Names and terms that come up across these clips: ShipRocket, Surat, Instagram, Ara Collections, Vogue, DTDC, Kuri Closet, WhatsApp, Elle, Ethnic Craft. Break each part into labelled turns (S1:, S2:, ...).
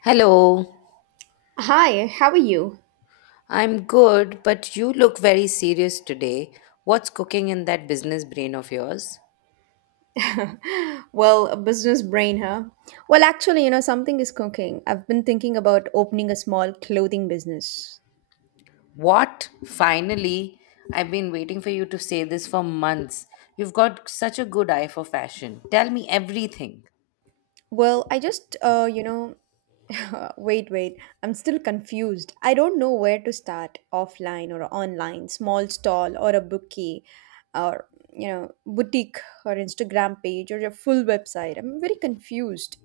S1: Hello,
S2: Hi, how are you?
S1: I'm good, but you look very serious today. What's cooking in that business brain of yours?
S2: A business brain, huh? Something is cooking. I've been thinking about opening a small clothing business.
S1: What? Finally, I've been waiting for you to say this for months. You've got such a good eye for fashion. Tell me everything.
S2: Well, I just, wait, wait. I'm still confused. I don't know where to start, offline or online, small stall or a bookie or, boutique or Instagram page or a full website. I'm very confused.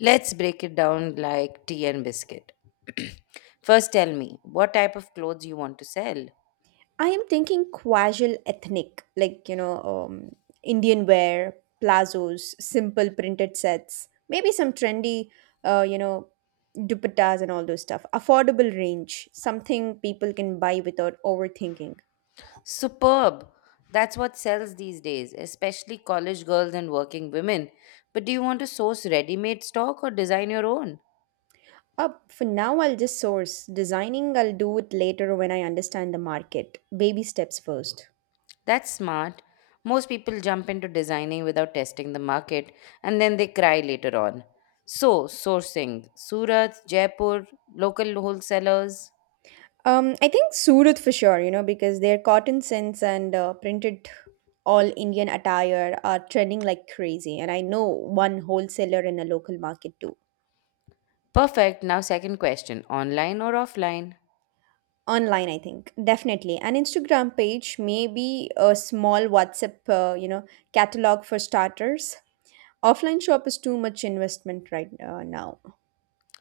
S1: Let's break it down like tea and biscuit. First, tell me what type of clothes you want to sell.
S2: I am thinking casual ethnic, Indian wear, plazos, simple printed sets, maybe some trendy, uh, you know, dupattas and all those stuff. Affordable range, something people can buy without overthinking.
S1: Superb. That's what sells these days, especially college girls and working women. But do you want to source ready made stock or design your own?
S2: For now, I'll just source. Designing, I'll do it later when I understand the market. Baby steps first.
S1: That's smart. Most people jump into designing without testing the market and then they cry later on. So, sourcing Surat, Jaipur, local wholesalers.
S2: I think Surat for sure, you know, because their cotton scents and printed all Indian attire are trending like crazy. And I know one wholesaler in a local market too.
S1: Perfect. Now, second question online or offline?
S2: Online, I think. Definitely. An Instagram page, maybe a small WhatsApp, catalog for starters. Offline shop is too much investment right now.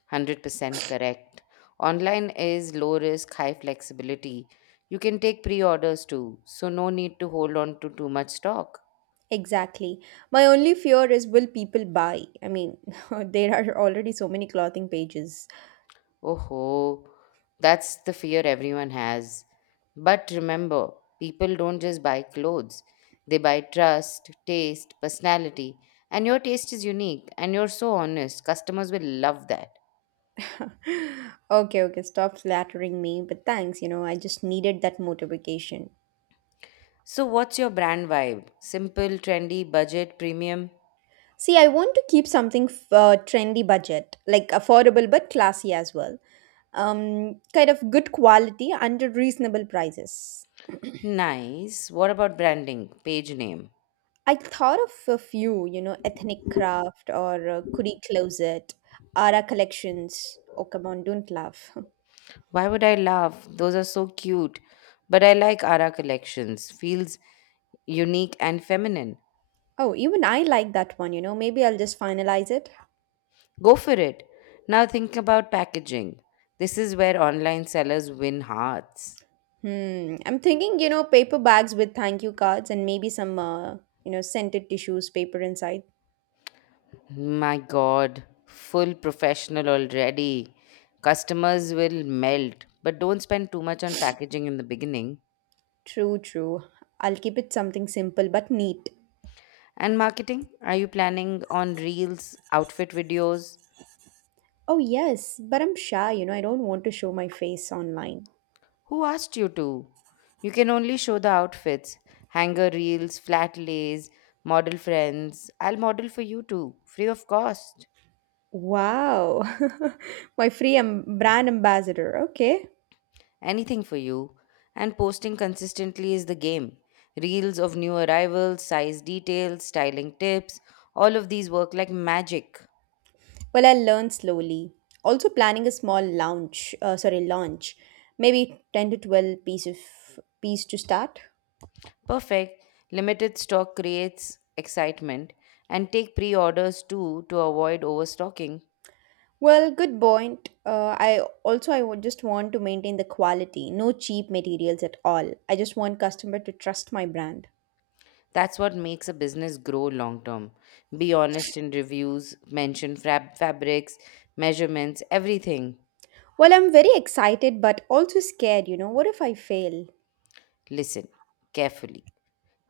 S1: 100% correct. Online is low risk, high flexibility. You can take pre orders too, so no need to hold on to too much stock.
S2: Exactly. My only fear is will people buy? I mean, there are already so many clothing pages.
S1: Oh ho, that's the fear everyone has. But remember, people don't just buy clothes, they buy trust, taste, personality. And your taste is unique and you're so honest. Customers will love that.
S2: Okay, okay, stop flattering me, but thanks, you know, I just needed that motivation.
S1: So, what's your brand vibe? Simple, trendy, budget, premium?
S2: See, I want to keep something trendy budget, like affordable but classy as well. Kind of good quality under reasonable prices.
S1: Nice. What about branding? Page name?
S2: I thought of a few, you know, Ethnic Craft or Kuri Closet, Ara Collections. Oh, come on, don't laugh.
S1: Why would I laugh? Those are so cute. But I like Ara collections. Feels unique and feminine.
S2: Oh, even I like that one, you know. Maybe I'll just finalize it.
S1: Go for it. Now think about packaging. This is where online sellers win hearts.
S2: Hmm. I'm thinking, you know, paper bags with thank you cards and maybe some, scented tissues, paper inside.
S1: My god, full professional already. Customers will melt, but don't spend too much on packaging in the beginning.
S2: True, true. I'll keep it something simple but neat.
S1: And marketing? Are you planning on reels, outfit videos?
S2: Oh, yes, but I'm shy, you know, I don't want to show my face online.
S1: Who asked you to? You can only show the outfits, hanger reels, flat lays, model friends. I'll model for you too, free of cost.
S2: Wow. My brand ambassador. Okay.
S1: Anything for you. And posting consistently is the game. Reels of new arrivals, size details, styling tips, all of these work like magic.
S2: Well, I'll learn slowly. Also, planning a small launch. Maybe 10 to 12 piece to start.
S1: Perfect. Limited stock creates excitement and take pre orders too to avoid overstocking.
S2: Well, good point. I would just want to maintain the quality, no cheap materials at all. I just want customer to trust my brand.
S1: That's what makes a business grow long term. Be honest in reviews, mention fabrics, measurements, everything.
S2: Well, I'm very excited but also scared, you know. What if I fail?
S1: Listen carefully.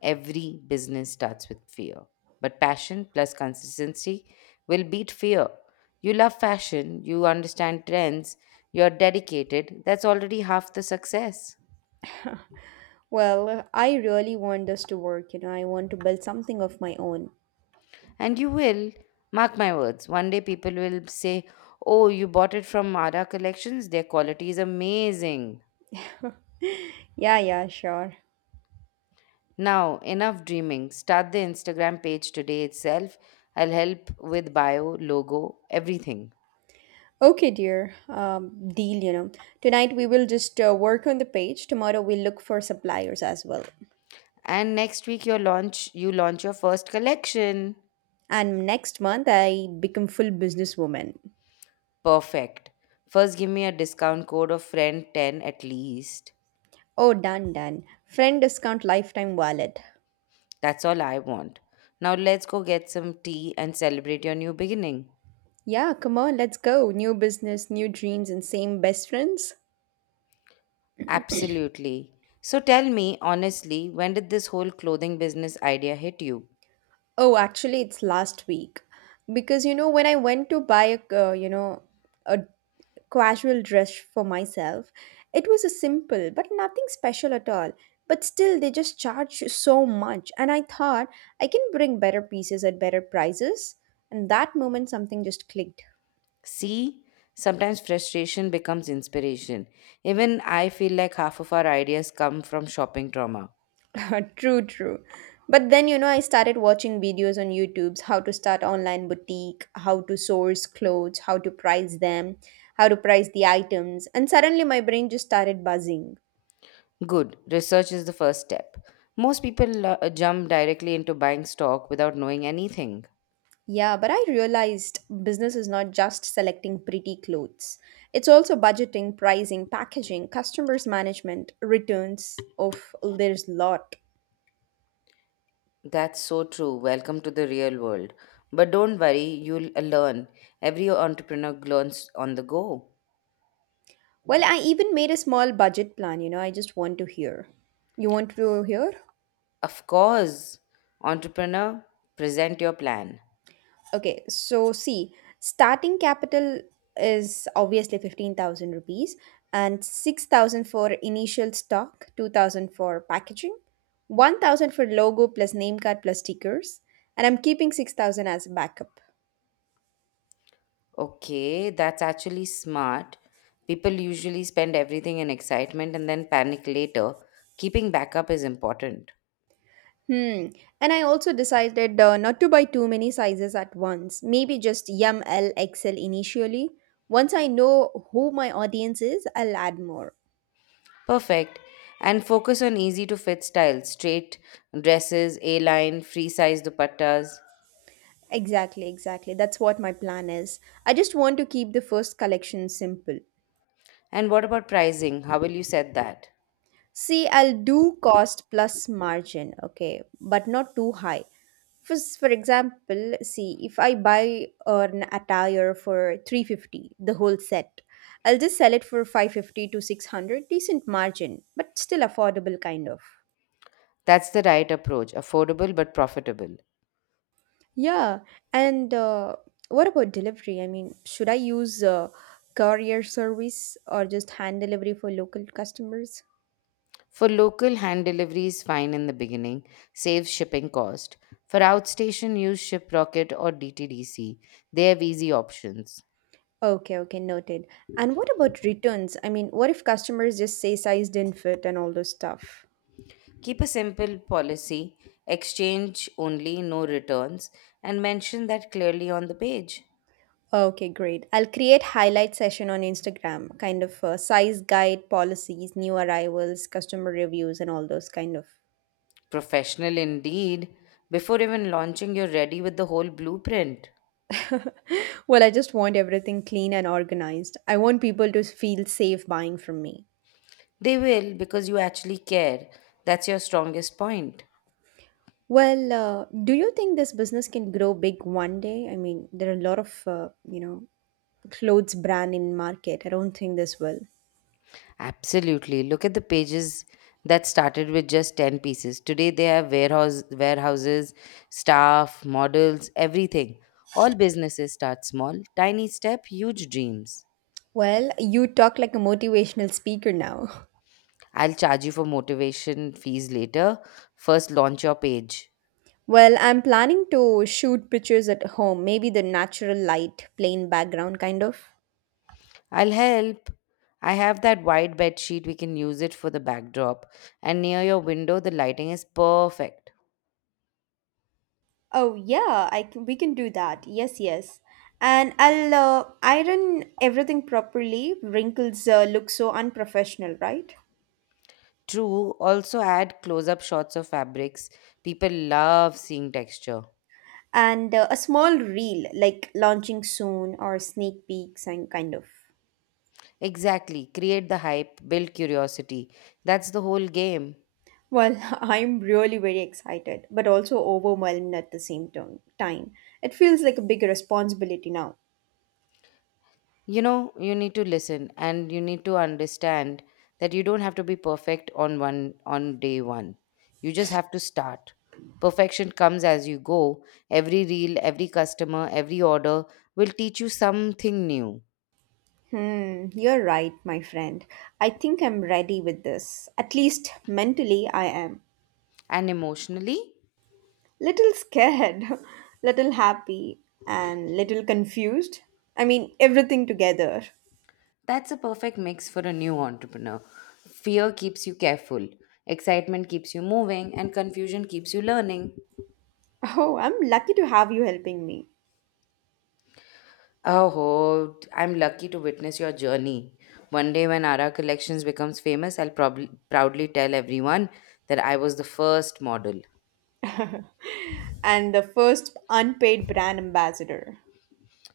S1: Every business starts with fear, but passion plus consistency will beat fear. You love fashion, you understand trends, you're dedicated. That's already half the success.
S2: Well, I really want this to work, you know. I want to build something of my own.
S1: And you will, mark my words, one day people will say, oh, you bought it from Mara Collections? Their quality is amazing.
S2: Yeah, yeah, sure.
S1: Now, enough dreaming. Start the Instagram page today itself. I'll help with bio, logo, everything.
S2: Okay, dear. Deal, you know. Tonight we will just work on the page. Tomorrow we'll look for suppliers as well.
S1: And next week you launch your first collection.
S2: And next month I become full businesswoman.
S1: Perfect. First give me a discount code of friend 10 at least.
S2: Oh, done, done. Friend discount lifetime wallet.
S1: That's all I want. Now let's go get some tea and celebrate your new beginning.
S2: Yeah, come on, let's go. New business, new dreams, and same best friends.
S1: Absolutely. So tell me honestly, when did this whole clothing business idea hit you?
S2: Oh, actually, it's last week. Because, you know, when I went to buy uh, you know, a casual dress for myself, it was a simple, but nothing special at all. But still, they just charge you so much. And I thought I can bring better pieces at better prices. And that moment, something just clicked.
S1: See, sometimes frustration becomes inspiration. Even I feel like half of our ideas come from shopping trauma.
S2: True, true. But then, you know, I started watching videos on YouTube's how to start online boutique, how to source clothes, how to price the items, and suddenly my brain just started buzzing.
S1: Good, research is the first step. Most people jump directly into buying stock without knowing anything.
S2: Yeah, but I realized business is not just selecting pretty clothes. It's also budgeting, pricing, packaging, customers management, returns. Of there's lot.
S1: That's so true. Welcome to the real world. But don't worry, you'll learn. Every entrepreneur learns on the go.
S2: Well, I even made a small budget plan, you know, I just want to hear. You want to hear?
S1: Of course, entrepreneur, present your plan.
S2: Okay, so see, starting capital is obviously 15,000 rupees and 6,000 for initial stock, 2,000 for packaging, 1,000 for logo plus name card plus stickers, and I'm keeping 6,000 as backup.
S1: Okay, that's actually smart. People usually spend everything in excitement and then panic later. Keeping backup is important.
S2: Hmm. And I also decided not to buy too many sizes at once. Maybe just YML XL initially. Once I know who my audience is, I'll add more.
S1: Perfect. And focus on easy to fit styles straight dresses, A line, free size dupattas.
S2: Exactly, exactly. That's what my plan is. I just want to keep the first collection simple.
S1: And what about pricing? How will you set that?
S2: See, I'll do cost plus margin, okay, but not too high. For example, see, if I buy an attire for 350, the whole set, I'll just sell it for 550 to 600, decent margin, but still affordable kind of.
S1: That's the right approach affordable but profitable.
S2: Yeah, and what about delivery? I mean, should I use courier service or just hand delivery for local customers?
S1: For local, hand delivery is fine in the beginning, saves shipping cost. For outstation, use ShipRocket or DTDC. They have easy options.
S2: Okay, okay, noted. And what about returns? I mean, what if customers just say size didn't fit and all those stuff?
S1: Keep a simple policy, exchange only, no returns, and mention that clearly on the page.
S2: Okay, great. I'll create highlight session on Instagram, kind of size guide, policies, new arrivals, customer reviews, and all those kind of.
S1: Professional indeed. Before even launching, you're ready with the whole blueprint.
S2: Well, I just want everything clean and organized. I want people to feel safe buying from me.
S1: They will because you actually care. That's your strongest point.
S2: Well, do you think this business can grow big one day? I mean, there are a lot of, clothes brand in market. I don't think this will.
S1: Absolutely. Look at the pages that started with just 10 pieces. Today they have warehouse, warehouses, staff, models, everything. All businesses start small. Tiny step, huge dreams.
S2: Well, you talk like a motivational speaker now.
S1: I'll charge you for motivation fees later. First, launch your page.
S2: Well, I'm planning to shoot pictures at home, maybe the natural light, plain background kind of.
S1: I'll help. I have that white bed sheet. We can use it for the backdrop. And near your window, the lighting is perfect.
S2: Oh yeah, we can do that. Yes, yes. And I'll iron everything properly. Wrinkles look so unprofessional, right?
S1: True, also add close up shots of fabrics. People love seeing texture.
S2: And a small reel like launching soon or sneak peeks and kind of.
S1: Exactly. Create the hype, build curiosity. That's the whole game.
S2: Well, I'm really very excited but also overwhelmed at the same time. It feels like a big responsibility now.
S1: You know, you need to listen and you need to understand that you don't have to be perfect on one on day one. You just have to start. Perfection comes as you go. Every reel, every customer, every order will teach you something new.
S2: Hmm, you're right, my friend. I think I'm ready with this, at least mentally I am.
S1: And emotionally?
S2: Little scared, little happy, and little confused. I mean, everything together.
S1: That's a perfect mix for a new entrepreneur. Fear keeps you careful, excitement keeps you moving, and confusion keeps you learning.
S2: Oh, I'm lucky to have you helping me.
S1: Oh, I'm lucky to witness your journey. One day, when Ara Collections becomes famous, I'll probably proudly tell everyone that I was the first model.
S2: And the first unpaid brand ambassador.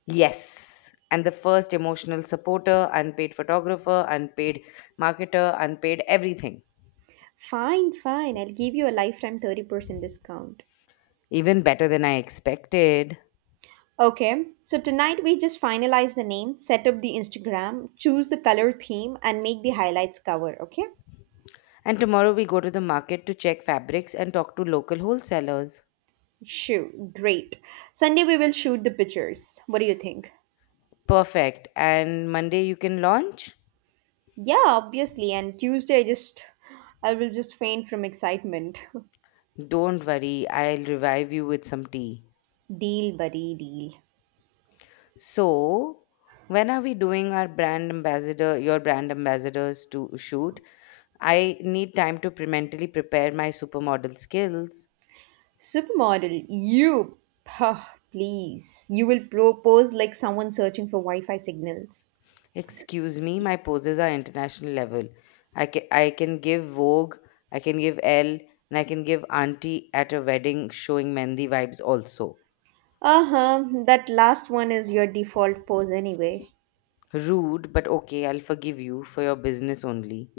S1: Yes, and the first emotional supporter, unpaid photographer, unpaid marketer, unpaid everything.
S2: Fine, fine. I'll give you a lifetime 30% discount.
S1: Even better than I expected.
S2: Okay, so tonight we just finalize the name, set up the Instagram, choose the color theme, and make the highlights cover. Okay?
S1: And tomorrow, we go to the market to check fabrics and talk to local wholesalers.
S2: Shoot, great. Sunday we will shoot the pictures. What do you think?
S1: Perfect. And Monday, you can launch?
S2: Yeah, obviously. And Tuesday, I will just faint from excitement.
S1: Don't worry, I'll revive you with some tea.
S2: Deal, buddy, deal.
S1: So, when are we doing our brand ambassador, your brand ambassadors to shoot? I need time to mentally prepare my supermodel skills.
S2: Supermodel, you. Puh, please. You will propose like someone searching for Wi Fi signals.
S1: Excuse me, my poses are international level. I can give Vogue, I can give Elle, and I can give Auntie at a wedding showing Mendi vibes also.
S2: Uh huh. That last one is your default pose anyway.
S1: Rude, but okay, I'll forgive you for your business only.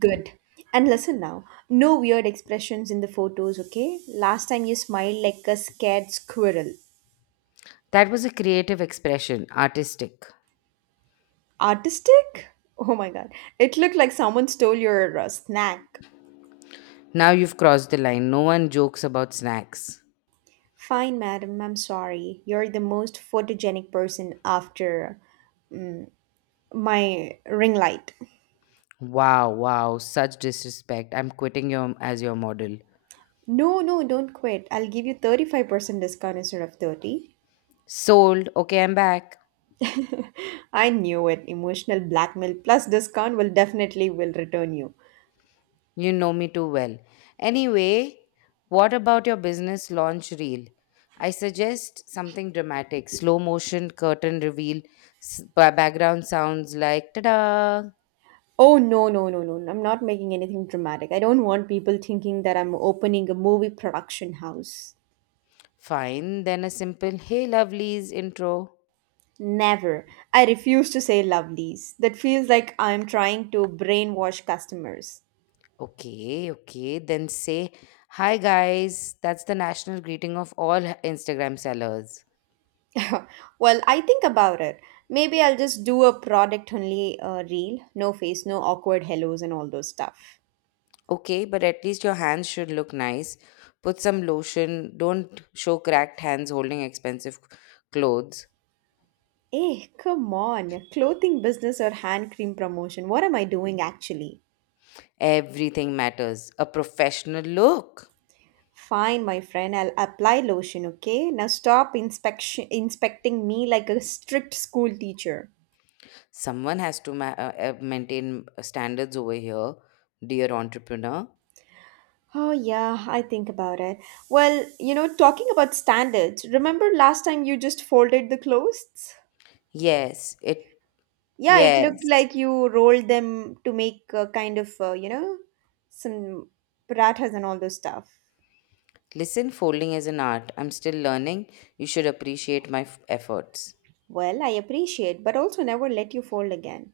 S2: Good. And listen now. No weird expressions in the photos, okay? Last time you smiled like a scared squirrel.
S1: That was a creative expression, artistic.
S2: Artistic? Oh my god. It looked like someone stole your snack.
S1: Now you've crossed the line. No one jokes about snacks.
S2: Fine, madam. I'm sorry. You're the most photogenic person after my ring light.
S1: Wow, wow, such disrespect. I'm quitting you as your model.
S2: No, no, don't quit. I'll give you 35% discount instead of 30.
S1: Sold. Okay, I'm back.
S2: I knew it. Emotional blackmail plus discount will definitely will return you.
S1: You know me too well. Anyway, what about your business launch reel? I suggest something dramatic, slow motion curtain reveal, background sounds like ta-da.
S2: Oh no, no, no, no. I'm not making anything dramatic. I don't want people thinking that I'm opening a movie production house.
S1: Fine, then a simple hey lovelies intro.
S2: Never. I refuse to say lovelies. That feels like I'm trying to brainwash customers.
S1: Okay, okay, then say hi guys. That's the national greeting of all Instagram sellers.
S2: Well, I think about it. Maybe I'll just do a product only reel. No face, no awkward hellos and all those stuff.
S1: Okay, but at least your hands should look nice. Put some lotion. Don't show cracked hands holding expensive clothes.
S2: Eh, come on. A clothing business or hand cream promotion. What am I doing actually?
S1: Everything matters. A professional look.
S2: Fine, my friend. I'll apply lotion, okay? Now stop inspection inspecting me like a strict school teacher.
S1: Someone has to maintain standards over here, dear entrepreneur.
S2: Oh yeah, I think about it. Well, you know, talking about standards, remember last time you just folded the clothes?
S1: Yes, it.
S2: Yeah, it looked
S1: Yes.
S2: like you rolled them to make a kind of, some parathas and all those stuff.
S1: Listen, folding is an art. I'm still learning. You should appreciate my efforts.
S2: Well, I appreciate, but also never let you fold again.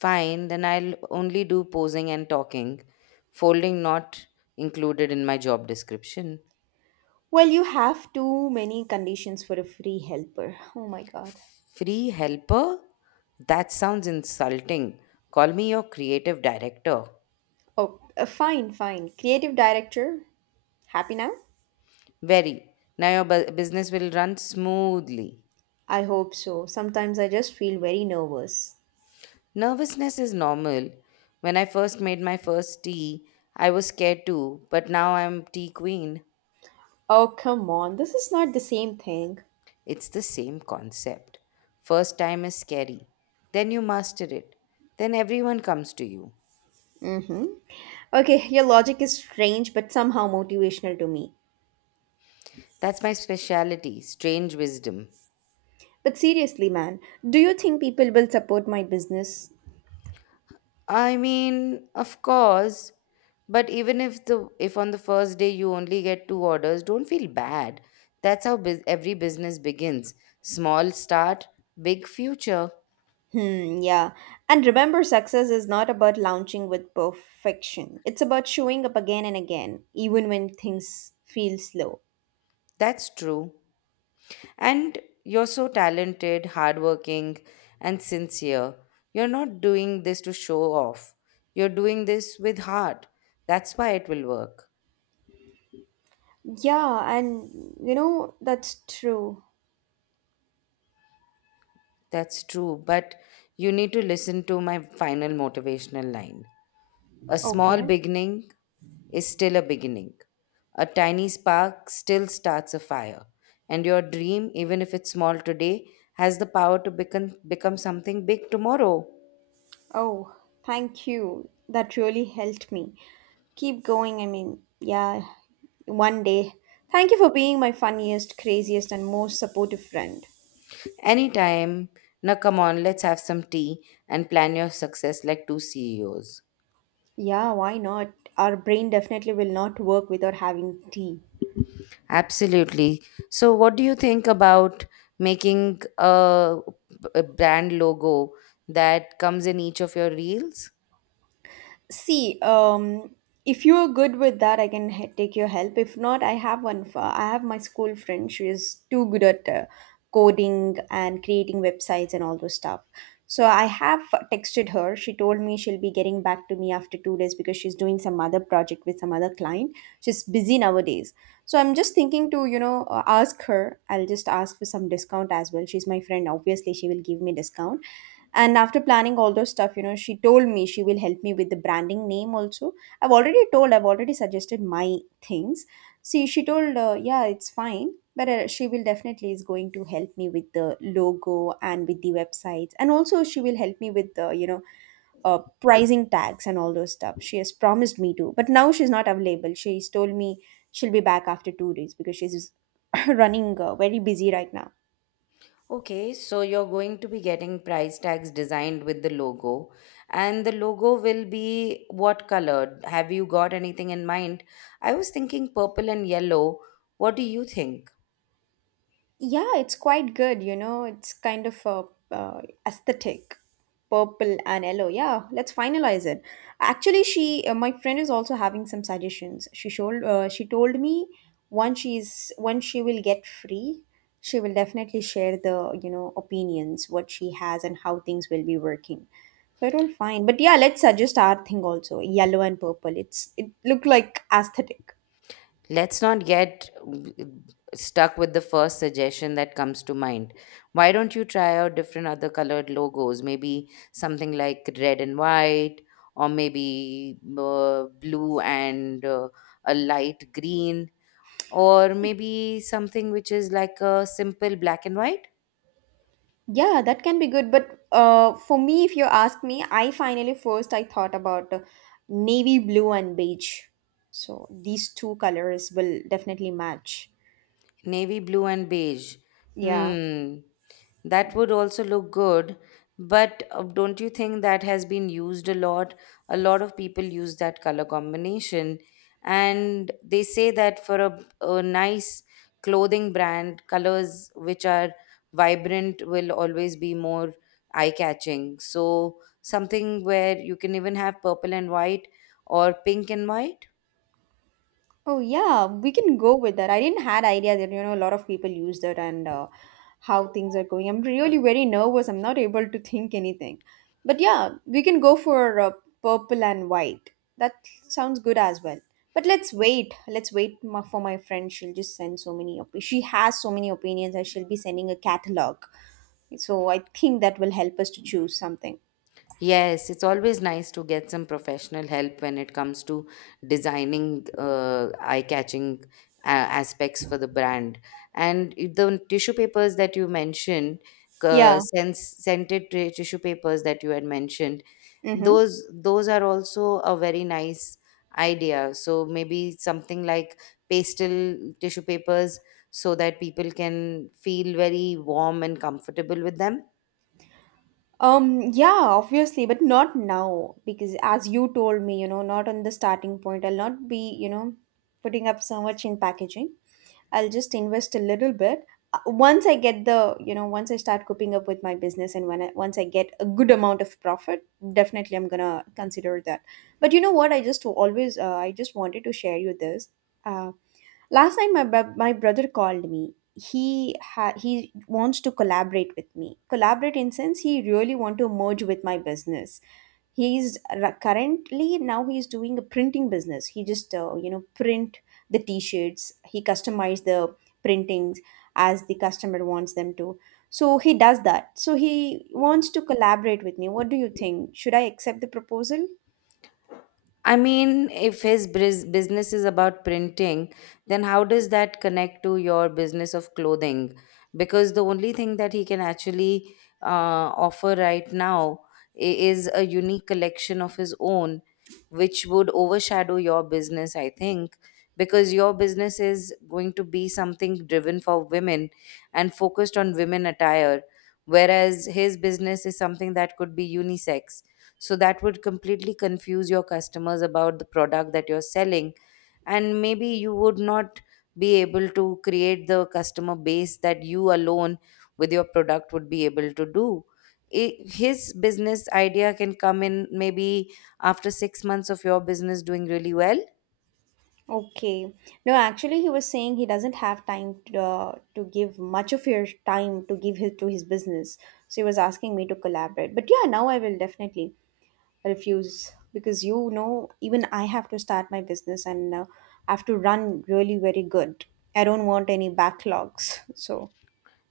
S1: Fine, then I'll only do posing and talking. Folding not included in my job description.
S2: Well, you have too many conditions for a free helper. Oh my god.
S1: Free helper? That sounds insulting. Call me your creative director.
S2: Oh, Fine, fine. Creative director, happy now?
S1: Very. Now your business will run smoothly.
S2: I hope so. Sometimes I just feel very nervous.
S1: Nervousness is normal. When I first made my first tea, I was scared too, but now I'm tea queen.
S2: Oh, come on. This is not the same thing.
S1: It's the same concept. First time is scary. Then you master it. Then everyone comes to you.
S2: Mm-hmm. Okay, your logic is strange but somehow motivational to me.
S1: That's my specialty, strange wisdom.
S2: But seriously, man, do you think people will support my business?
S1: I mean, of course, but even if the if on the first day you only get two orders, don't feel bad. That's how bus every business begins. Small start, big future.
S2: Hmm, yeah. And remember, success is not about launching with perfection. It's about showing up again and again, even when things feel slow.
S1: That's true. And you're so talented, hardworking, and sincere. You're not doing this to show off. You're doing this with heart. That's why it will work.
S2: Yeah, and you know, that's true.
S1: That's true, but you need to listen to my final motivational line. A small
S2: Okay.
S1: beginning is still a beginning. A tiny spark still starts a fire. And your dream, even if it's small today, has the power to become something big tomorrow.
S2: Oh, thank you. That really helped me. Keep going. I mean, yeah, one day. Thank you for being my funniest, craziest, and most supportive friend.
S1: Anytime. Now, come on, let's have some tea and plan your success like two CEOs.
S2: Yeah, why not? Our brain definitely will not work without having tea.
S1: Absolutely. So, what do you think about making a brand logo that comes in each of your reels?
S2: See, if you are good with that, I can take your help. If not, I have my school friend. She is too good at coding and creating websites and all those stuff. So I have texted her. She told me she'll be getting back to me after 2 days because she's doing some other project with some other client. She's busy nowadays. So I'm just thinking to, ask her. I'll just ask for some discount as well. She's my friend. Obviously, she will give me discount. And after planning all those stuff, you know, she told me she will help me with the branding name also. I've already suggested my things. See, she told, yeah, it's fine, but she will definitely is going to help me with the logo and with the websites, and also she will help me with the, pricing tags and all those stuff. She has promised me to, but now she's not available. She's told me she'll be back after 2 days because she's running very busy right now.
S1: Okay, so you're going to be getting price tags designed with the logo, and the logo will be what color? Have you got anything in mind? I was thinking purple and yellow. What do you think?
S2: Yeah, it's quite good. It's kind of a uh, aesthetic, purple and yellow. Yeah, let's finalize it. Actually, she, my friend, is also having some suggestions. She told me once she will get free, she will definitely share the opinions what she has and how things will be working. So it all fine, but yeah, let's suggest our thing also, yellow and purple. It look like aesthetic.
S1: Let's not get stuck with the first suggestion that comes to mind. Why don't you try out different other colored logos? Maybe something like red and white, or maybe blue and a light green, or maybe something which is like a simple black and white,
S2: Yeah, that can be good. But for me, if you ask me, I finally first, I thought about navy blue and beige. So these two colors will definitely match.
S1: navy blue and beige.
S2: Yeah.
S1: Hmm, that would also look good. But don't you think that has been used a lot? A lot of people use that color combination, and they say that for a nice clothing brand, colors which are vibrant will always be more eye catching. So, something where you can even have purple and white or pink and white.
S2: Oh yeah, we can go with that. I didn't had idea that a lot of people use that, and how things are going. I'm really very nervous. I'm not able to think anything. But yeah, we can go for purple and white. That sounds good as well. But let's wait. Let's wait for my friend. She'll just send so many. She has so many opinions, and she'll be sending a catalog. So I think that will help us to choose something.
S1: Yes, it's always nice to get some professional help when it comes to designing eye-catching aspects for the brand. And the tissue papers that you mentioned,
S2: Yeah.
S1: scented tissue papers that you had mentioned,
S2: Mm-hmm.
S1: those are also a very nice idea. So maybe something like pastel tissue papers, so that people can feel very warm and comfortable with them.
S2: Yeah, obviously, but not now, because as you told me, not on the starting point, I'll not be, putting up so much in packaging. I'll just invest a little bit. Once I get the, you know, once I start coping up with my business, and once I get a good amount of profit, definitely I'm gonna consider that. But you know what? I just wanted to share you this. Uh, Last time my my brother called me. He wants to collaborate with me. Collaborate in sense he really want to merge with my business. He is currently now he is doing a printing business. He just print the t-shirts. He customize the printings as the customer wants them to. So he does that. So he wants to collaborate with me. What do you think? Should I accept the proposal?
S1: I mean, if his business is about printing, then how does that connect to your business of clothing? Because the only thing that he can actually offer right now is a unique collection of his own, which would overshadow your business, I think, because your business is going to be something driven for women and focused on women attire, whereas his business is something that could be unisex, so that would completely confuse your customers about the product that you're selling. And maybe you would not be able to create the customer base that you alone with your product would be able to do. His business idea can come in maybe after 6 months of your business doing really well.
S2: Okay. No, actually, he was saying he doesn't have time to, to give much of your time to give his to his business. So he was asking me to collaborate. But yeah, now I will definitely refuse, because even I have to start my business, and I have to run really very good. I don't want any backlogs. So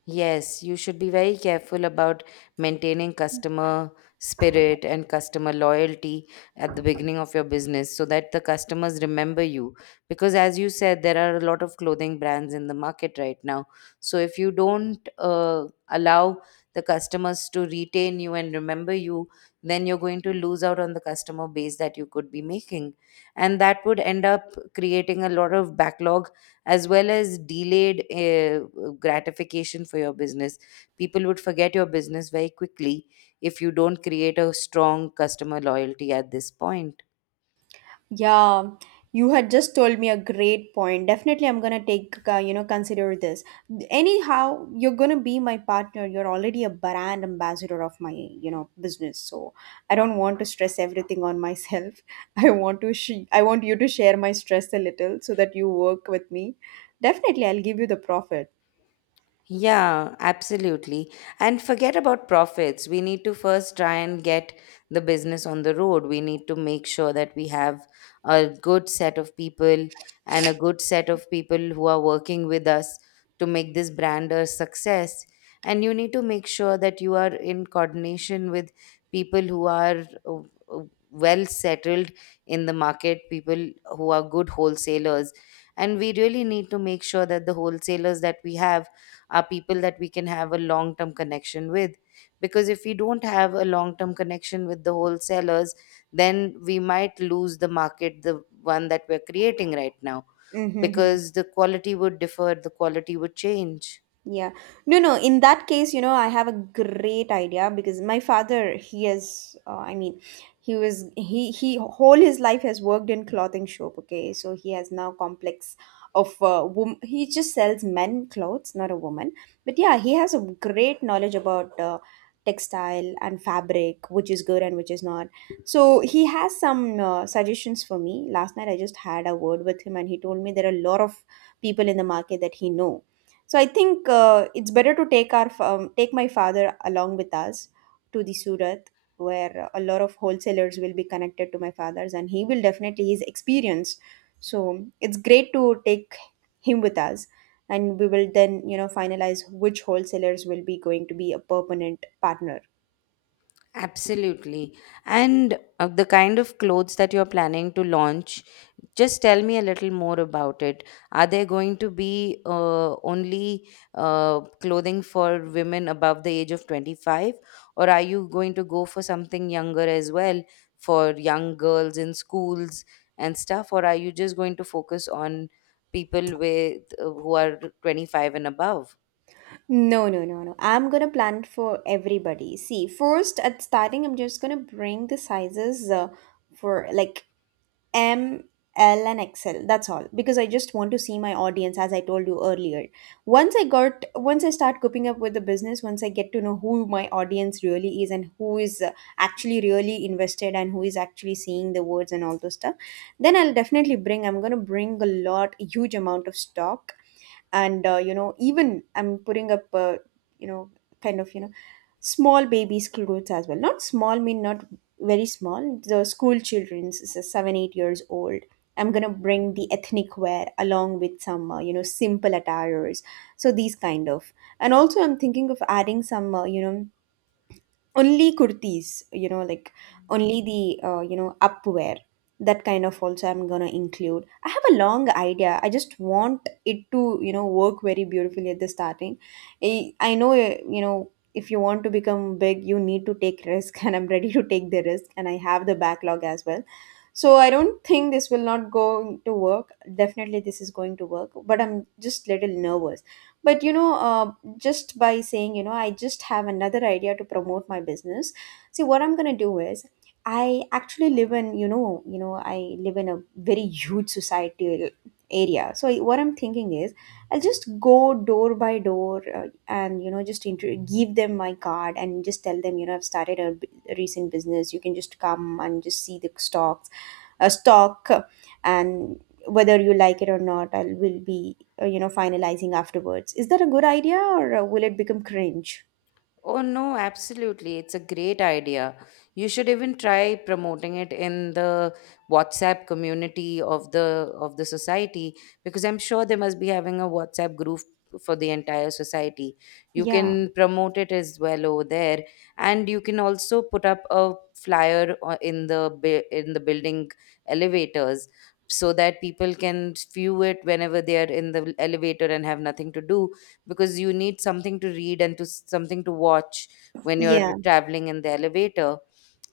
S1: Yes, you should be very careful about maintaining customer spirit and customer loyalty at the beginning of your business so that the customers remember you. Because, as you said, there are a lot of clothing brands in the market right now. So, if you don't allow the customers to retain you and remember you, then you're going to lose out on the customer base that you could be making. And that would end up creating a lot of backlog as well as delayed gratification for your business. People would forget your business very quickly if you don't create a strong customer loyalty at this point.
S2: Yeah, you had just told me a great point. Definitely, I'm gonna consider this. Anyhow, you're gonna be my partner. You're already a brand ambassador of my, business. So I don't want to stress everything on myself. I want you to share my stress a little so that you work with me. Definitely, I'll give you the profit.
S1: Yeah, absolutely. And forget about profits. We need to first try and get the business on the road. We need to make sure that we have a good set of people, and a good set of people who are working with us to make this brand a success. And you need to make sure that you are in coordination with people who are uh, well settled in the market, people who are good wholesalers. And we really need to make sure that the wholesalers that we have are people that we can have a long term connection with. Because if we don't have a long term connection with the wholesalers, then we might lose the market, the one that we're creating right now,
S2: Mm-hmm.
S1: because the quality would differ, the quality would change.
S2: Yeah. No, no. In that case, I have a great idea, because my father, I mean, he whole his life has worked in clothing shop. Okay. So he has now complex he just sells men clothes, not a woman. But yeah, he has a great knowledge about, textile and fabric, which is good and which is not. So he has some suggestions for me. Last night I just had a word with him and he told me there are a lot of people in the market that he know, so I think it's better to take my father along with us to the Surat, where a lot of wholesalers will be connected to my father's, and he will definitely his experience. So it's great to take him with us, and we will then finalize which wholesalers will be going to be a permanent partner.
S1: Absolutely. And the kind of clothes that you're planning to launch, just tell me a little more about it. Are there going to be only clothing for women above the age of 25, or are you going to go for something younger as well, for young girls in schools and stuff, or are you just going to focus on people with who are 25 and above?
S2: No, no, no, no. I'm gonna plan it for everybody. See, first at starting, I'm just gonna bring the sizes for like M, L, and Excel. That's all. Because I just want to see my audience, as I told you earlier. Once I start cooking up with the business, once I get to know who my audience really is and who is actually really invested and who is actually seeing the words and all those stuff, then I'll definitely bring. I'm gonna bring a lot, huge amount of stock, and even I'm putting up you know kind of small babies clothes as well, not small mean, not very small, the school children's 7 8 years old. I'm gonna bring the ethnic wear along with some simple attires, so these kind of, and also I'm thinking of adding some only kurtis, like only the upwear, that kind of also I'm gonna include. I have a long idea, I just want it to work very beautifully at the starting. I know if you want to become big, you need to take risk. And I'm ready to take the risk and I have the backlog as well, so I don't think this will not go to work. Definitely this is going to work, but I'm just little nervous. But just by saying, I just have another idea to promote my business. See, what I'm going to do is I actually live in, you know, I live in a very huge societal area. So what I'm thinking is, I'll just go door by door and, just give them my card and just tell them, I've started a, a recent business. You can just come and just see the stocks, a stock and whether you like it or not, I will be finalizing afterwards. Is that a good idea, or will it become cringe?
S1: Oh no, absolutely. It's a great idea. You should even try promoting it in the WhatsApp community of the society, because I'm sure they must be having a WhatsApp group for the entire society. You
S2: Yeah,
S1: can promote it as well over there, and you can also put up a flyer in the building elevators, so that people can view it whenever they are in the elevator and have nothing to do, because you need something to read and to something to watch when
S2: yeah.
S1: you're traveling in the elevator.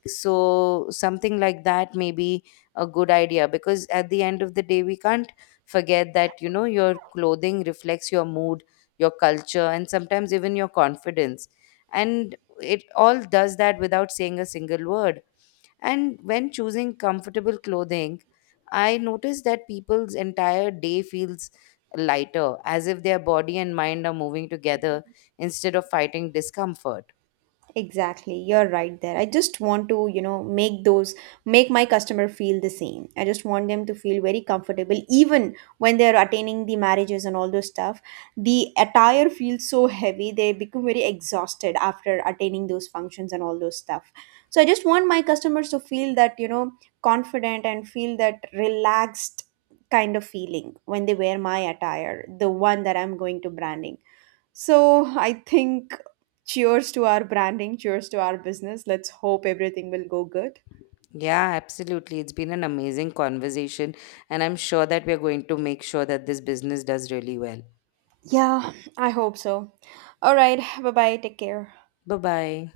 S1: So something like that may be a good idea, because at the end of the day, we can't forget that, you know, your clothing reflects your mood, your culture, and sometimes even your confidence. And it all does that without saying a single word. And when choosing comfortable clothing, I notice that people's entire day feels lighter, as if their body and mind are moving together instead of fighting discomfort.
S2: Exactly, you're right there. I just want to, make my customer feel the same. I just want them to feel very comfortable even when they're attaining the marriages and all those stuff. The attire feels so heavy, they become very exhausted after attaining those functions and all those stuff. So I just want my customers to feel that, confident, and feel that relaxed kind of feeling when they wear my attire, the one that I'm going to branding. So I think, cheers to our branding, cheers to our business. Let's hope everything will go good.
S1: Yeah, absolutely. It's been an amazing conversation, and I'm sure that we're going to make sure that this business does really well.
S2: Yeah, I hope so. All right. Bye bye. Take care.
S1: Bye bye.